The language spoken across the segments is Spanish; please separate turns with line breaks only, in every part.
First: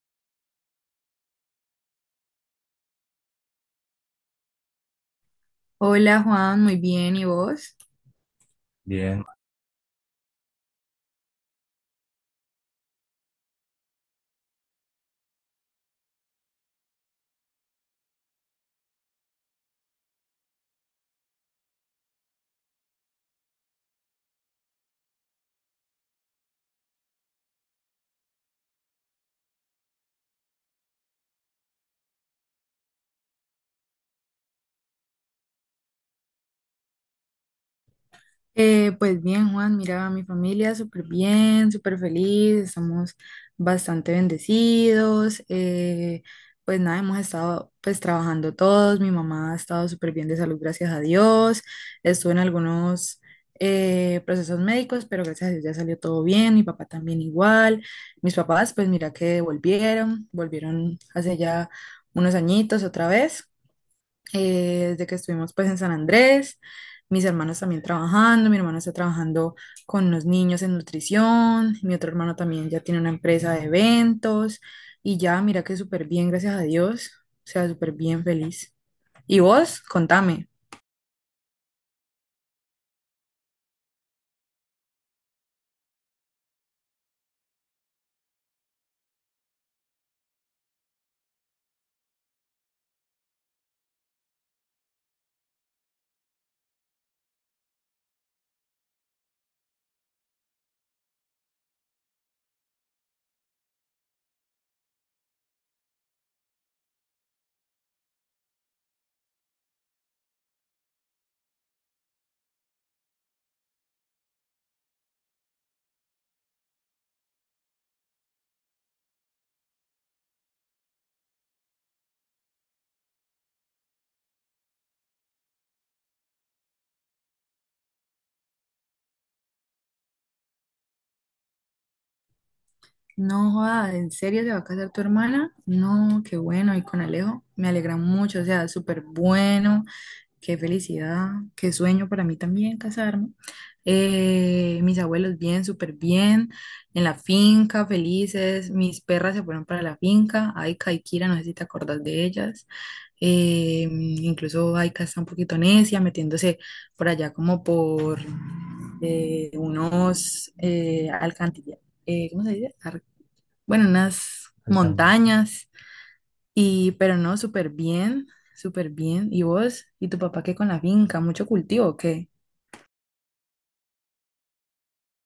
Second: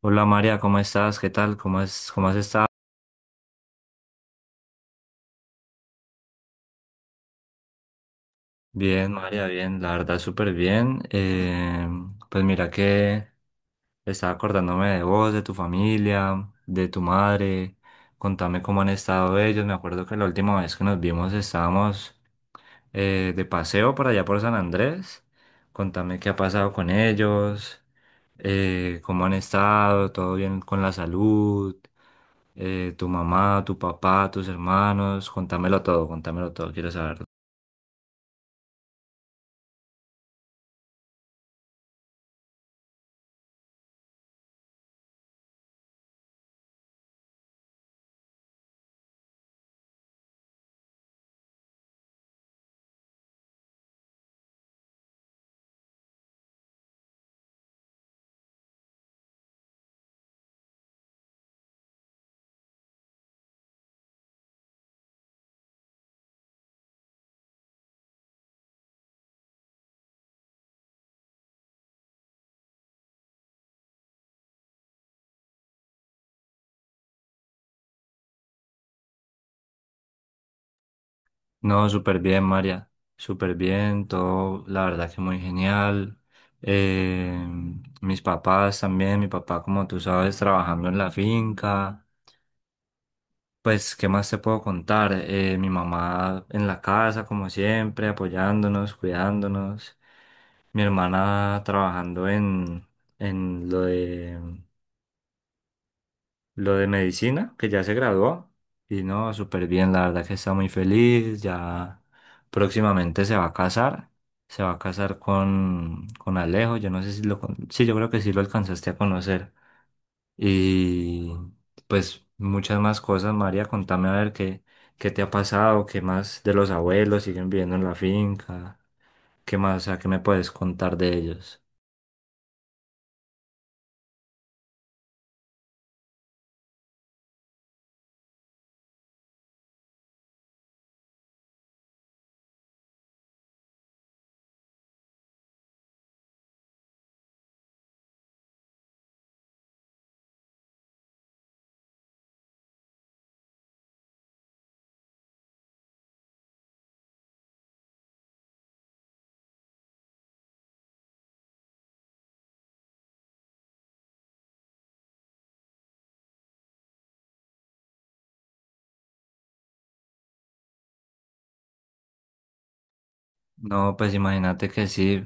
Hola María, ¿cómo estás? ¿Qué tal? ¿Cómo es, cómo has estado?
Hola Juan, muy bien, ¿y vos?
Bien,
Bien,
María, bien, la verdad súper bien. Pues mira que estaba acordándome de vos, de tu familia, de tu madre. Contame cómo han estado ellos. Me acuerdo que la última vez que nos vimos estábamos de paseo por allá por San Andrés. Contame qué ha pasado con ellos, cómo han estado, todo bien con la salud, tu mamá, tu papá, tus hermanos. Contámelo todo, quiero saberlo.
Pues bien Juan, mira, mi familia súper bien, súper feliz, estamos bastante bendecidos, pues nada, hemos estado pues trabajando todos, mi mamá ha estado súper bien de salud, gracias a Dios, estuvo en algunos procesos médicos, pero gracias a Dios ya salió todo bien, mi papá también igual, mis papás pues mira que volvieron hace ya unos añitos otra vez. Desde que estuvimos pues en San Andrés, mis hermanos también trabajando, mi hermano está trabajando con los niños en nutrición, mi otro hermano también ya tiene una empresa de eventos y ya, mira que súper bien, gracias a Dios, o sea, súper bien feliz. ¿Y vos? Contame.
No, súper bien, María. Súper bien, todo, la verdad que muy genial. Eh, Mis papás también, mi papá, como tú sabes, trabajando en la finca. Pues, ¿qué más te puedo contar? Mi mamá en la casa, como siempre, apoyándonos, cuidándonos. Mi hermana trabajando en lo lo de medicina, que ya se graduó. Y no, súper bien, la verdad que está muy feliz. Ya próximamente se va a casar. Se va a casar con Alejo. Yo no sé si lo... Sí, yo creo que sí lo alcanzaste a conocer. Y pues muchas más cosas, María, contame a ver qué te ha pasado, qué más de los abuelos siguen viviendo en la finca, qué más, o sea, qué me puedes contar de ellos.
No, joda, ¿en serio se va a casar tu hermana? No, qué bueno, y con Alejo, me alegra mucho, o sea, súper bueno. Qué felicidad, qué sueño para mí también casarme. Mis abuelos bien, súper bien, en la finca, felices. Mis perras se fueron para la finca. Aika y Kira, no sé si te acordás de ellas. Incluso Aika está un poquito necia, metiéndose por allá como por unos alcantilla- ¿cómo se dice? Ar- bueno, unas Alcan- montañas. Y, pero no, súper bien, súper bien. ¿Y vos? ¿Y tu papá qué con la finca? ¿Mucho cultivo o qué?
No, pues imagínate que sí.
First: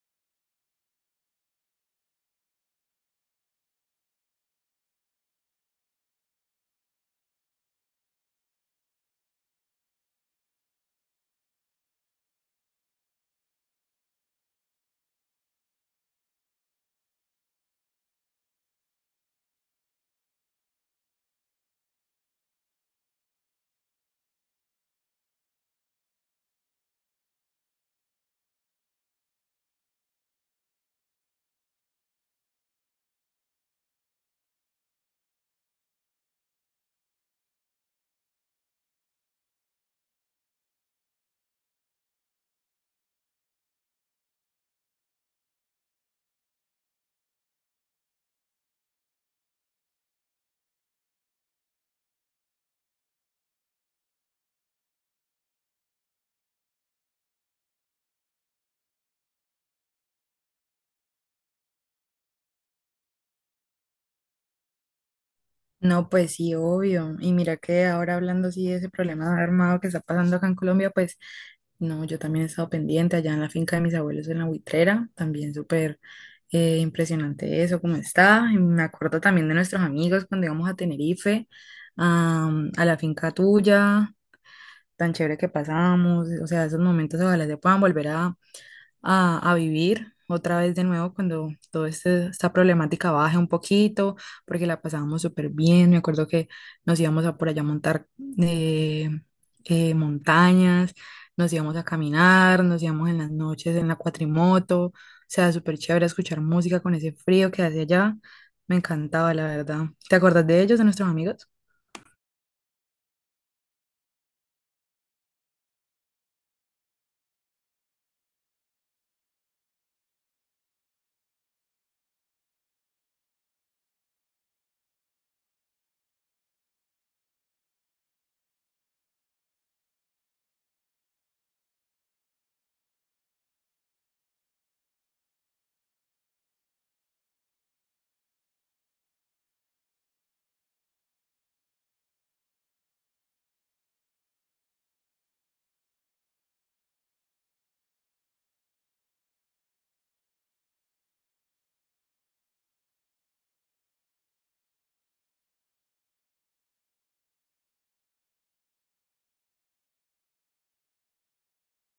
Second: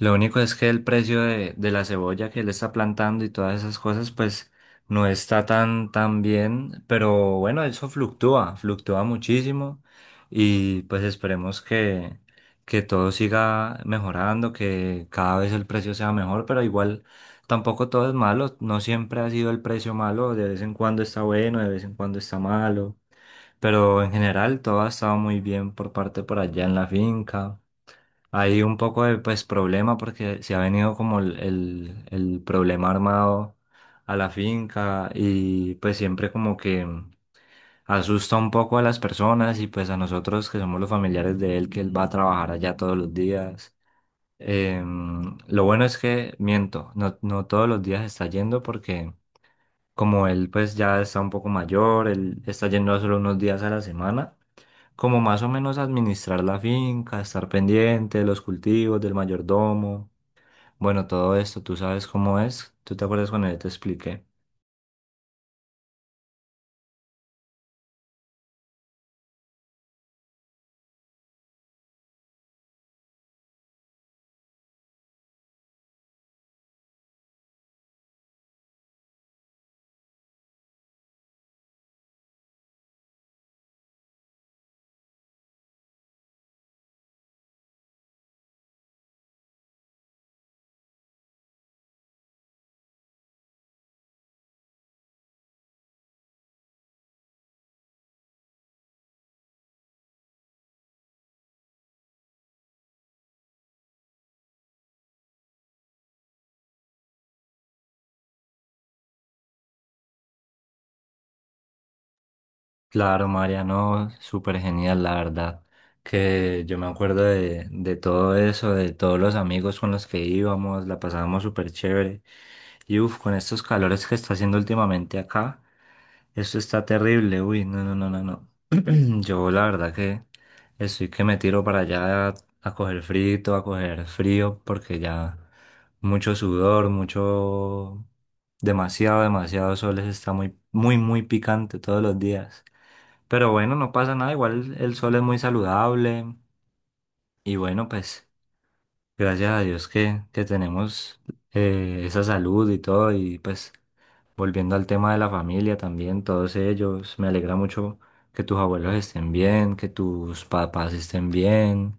Lo único es que el precio de la cebolla que él está plantando y todas esas cosas, pues no está tan bien. Pero bueno, eso fluctúa, fluctúa muchísimo. Y pues esperemos que todo siga mejorando, que cada vez el precio sea mejor. Pero igual tampoco todo es malo. No siempre ha sido el precio malo. De vez en cuando está bueno, de vez en cuando está malo. Pero en general todo ha estado muy bien por parte por allá en la finca. Hay un poco de pues problema porque se ha venido como el problema armado a la finca y pues siempre como que asusta un poco a las personas y pues a nosotros que somos los familiares de él, que él va a trabajar allá todos los días. Lo bueno es que, miento, no todos los días está yendo porque como él pues ya está un poco mayor, él está yendo solo unos días a la semana como más o menos administrar la finca, estar pendiente de los cultivos, del mayordomo. Bueno, todo esto, tú sabes cómo es. ¿Tú te acuerdas cuando yo te expliqué?
No, pues sí, obvio. Y mira que ahora hablando así de ese problema armado que está pasando acá en Colombia, pues no, yo también he estado pendiente allá en la finca de mis abuelos en la Buitrera, también súper impresionante eso, cómo está. Y me acuerdo también de nuestros amigos cuando íbamos a Tenerife, am, a la finca tuya, tan chévere que pasamos, o sea, esos momentos ojalá se puedan volver a a vivir otra vez de nuevo cuando toda esta problemática baje un poquito, porque la pasábamos súper bien. Me acuerdo que nos íbamos a por allá a montar eh, montañas, nos íbamos a caminar, nos íbamos en las noches en la cuatrimoto. O sea, súper chévere escuchar música con ese frío que hace allá. Me encantaba, la verdad. ¿Te acuerdas de ellos, de nuestros amigos?
Claro, Mariano, súper genial, la verdad. Que yo me acuerdo de todo eso, de todos los amigos con los que íbamos, la pasábamos súper chévere. Y uff, con estos calores que está haciendo últimamente acá, esto está terrible. Uy, no, no, no, no, no. Yo la verdad que estoy que me tiro para allá a coger frito, a coger frío, porque ya mucho sudor, mucho, demasiado, demasiado sol, eso está muy, muy, muy picante todos los días. Pero bueno, no pasa nada, igual el sol es muy saludable y bueno, pues gracias a Dios que tenemos esa salud y todo y pues volviendo al tema de la familia también, todos ellos, me alegra mucho que tus abuelos estén bien, que tus papás estén bien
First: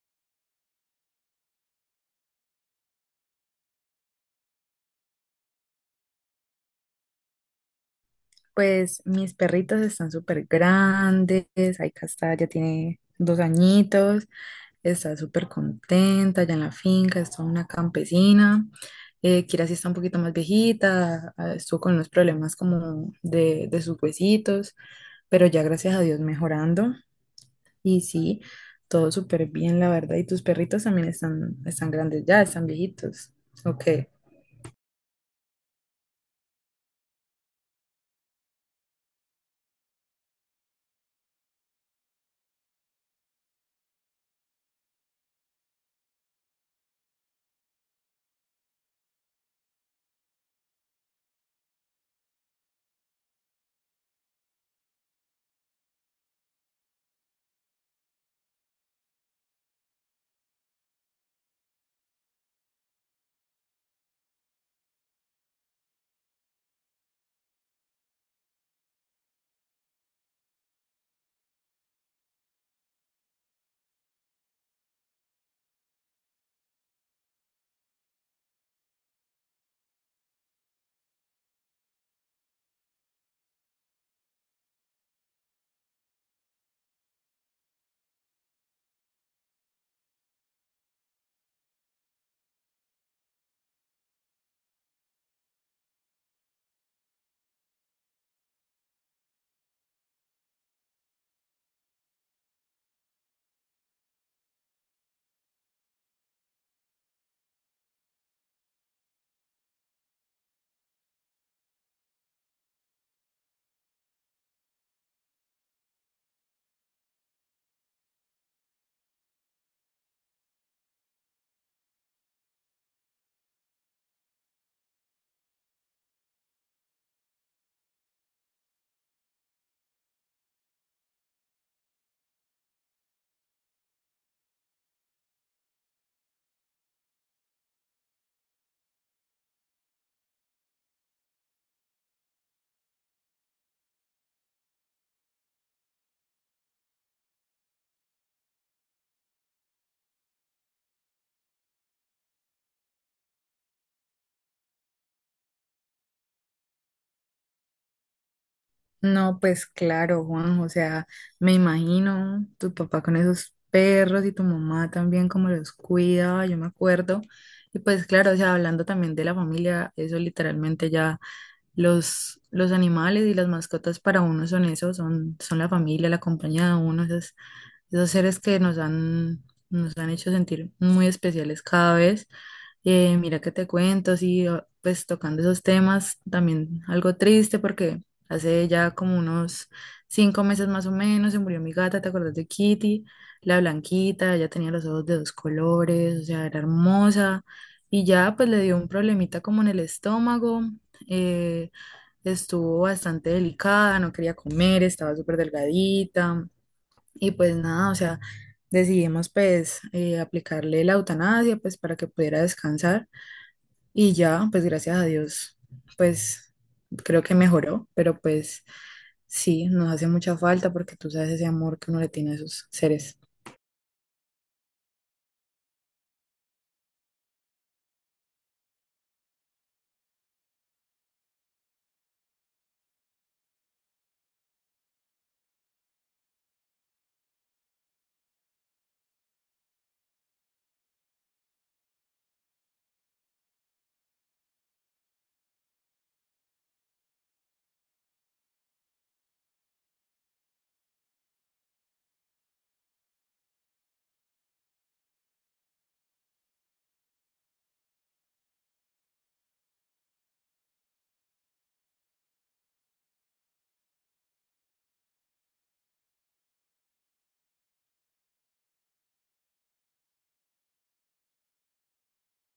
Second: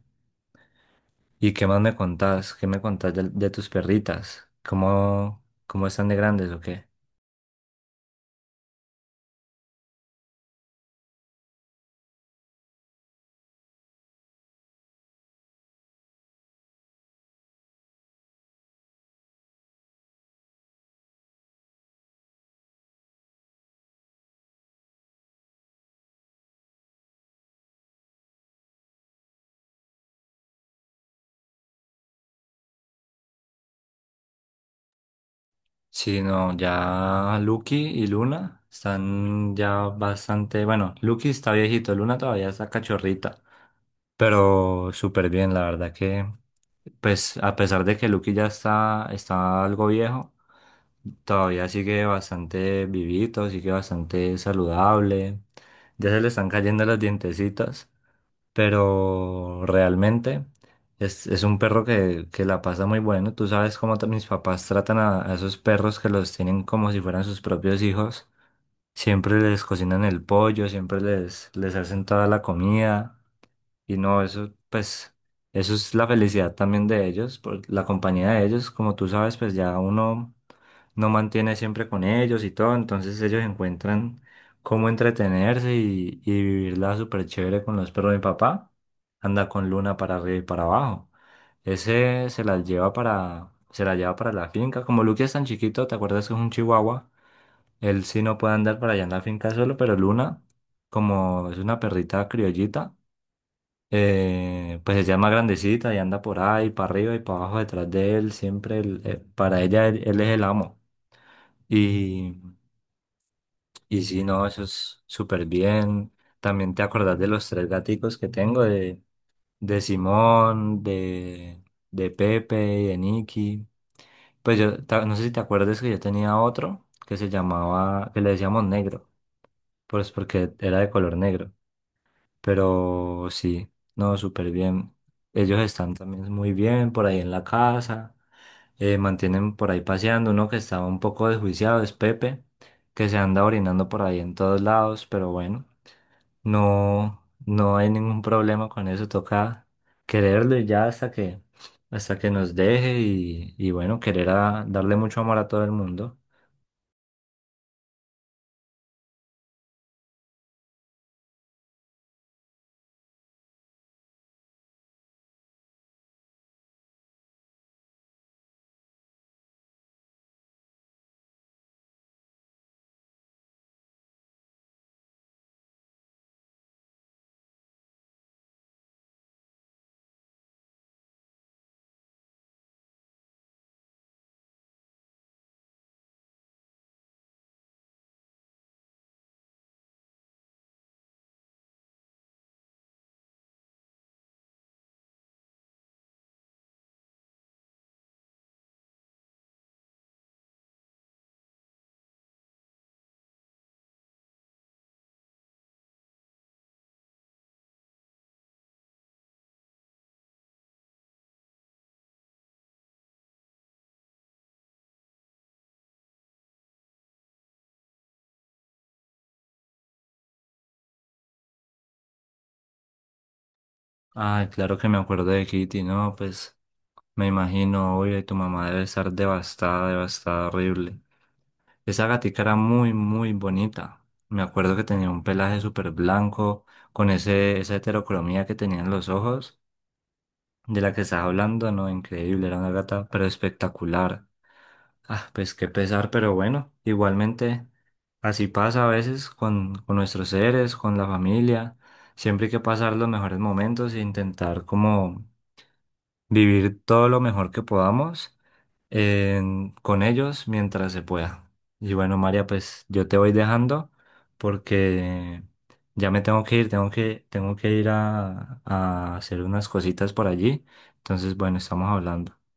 y qué más me contás, qué me contás de tus perritas, cómo están de grandes o qué.
Pues mis perritos están súper grandes. Ahí Castalla tiene 2 añitos. Está súper contenta allá en la finca, está una campesina. Kira sí está un poquito más viejita, ah, estuvo con unos problemas como de sus huesitos, pero ya gracias a Dios mejorando. Y sí, todo súper bien, la verdad. Y tus perritos también están, están grandes ya, están viejitos. Ok.
Sí, no, ya Lucky y Luna están ya bastante, bueno, Lucky está viejito, Luna todavía está cachorrita, pero súper bien, la verdad que, pues a pesar de que Lucky ya está, está algo viejo, todavía sigue bastante vivito, sigue bastante saludable, ya se le están cayendo los dientecitos, pero realmente es un perro que la pasa muy bueno. Tú sabes cómo mis papás tratan a esos perros que los tienen como si fueran sus propios hijos. Siempre les cocinan el pollo, siempre les hacen toda la comida. Y no, eso, pues, eso es la felicidad también de ellos, por la compañía de ellos, como tú sabes, pues ya uno no mantiene siempre con ellos y todo, entonces ellos encuentran cómo entretenerse y vivirla súper chévere con los perros. De mi papá anda con Luna para arriba y para abajo. Ese se la lleva se la lleva para la finca. Como Lucky es tan chiquito, ¿te acuerdas que es un chihuahua? Él sí no puede andar para allá en la finca solo, pero Luna, como es una perrita criollita, pues se llama grandecita y anda por ahí, para arriba y para abajo, detrás de él, siempre para ella él, él es el amo. Y, y sí, no, eso es súper bien. También te acordás de los tres gaticos que tengo, de Simón, de Pepe y de Nicky. Pues yo, no sé si te acuerdas que yo tenía otro que se llamaba, que le decíamos negro, pues porque era de color negro. Pero sí, no, súper bien. Ellos están también muy bien por ahí en la casa, mantienen por ahí paseando. Uno que estaba un poco desjuiciado es Pepe, que se anda orinando por ahí en todos lados, pero bueno, no, no hay ningún problema con eso. Toca quererlo y ya hasta hasta que nos deje y bueno, querer darle mucho amor a todo el mundo.
No, pues claro, Juan, o sea, me imagino tu papá con esos perros y tu mamá también como los cuidaba, yo me acuerdo. Y pues claro, o sea, hablando también de la familia, eso literalmente ya los animales y las mascotas para uno son eso, son la familia, la compañía de uno, esas esos seres que nos han hecho sentir muy especiales cada vez. Mira que te cuento, sí, ah, pues tocando esos temas, también algo triste porque hace ya como unos 5 meses más o menos se murió mi gata, ¿te acuerdas de Kitty? La blanquita, ella tenía los ojos de dos colores, o sea, era hermosa y ya pues le dio un problemita como en el estómago. eh, Estuvo bastante delicada, no quería comer, estaba súper delgadita. Y pues nada, o sea, decidimos pues aplicarle la eutanasia pues para que pudiera descansar y ya, pues gracias a Dios, pues creo que mejoró, pero pues sí, nos hace mucha falta porque tú sabes ese amor que uno le tiene a esos seres.
Ay, claro que me acuerdo de Kitty, no, pues. Me imagino, obvio, y tu mamá debe estar devastada, devastada, horrible. Esa gatica era muy, muy bonita. Me acuerdo que tenía un pelaje súper blanco, con esa heterocromía que tenían los ojos, de la que estás hablando, no, increíble, era una gata, pero espectacular. Ah, pues qué pesar, pero bueno, igualmente, así pasa a veces con nuestros seres, con la familia. Siempre hay que pasar los mejores momentos e intentar como vivir todo lo mejor que podamos con ellos mientras se pueda. Y bueno, María, pues yo te voy dejando porque ya me tengo que ir a hacer unas cositas por allí. Entonces, bueno, estamos hablando.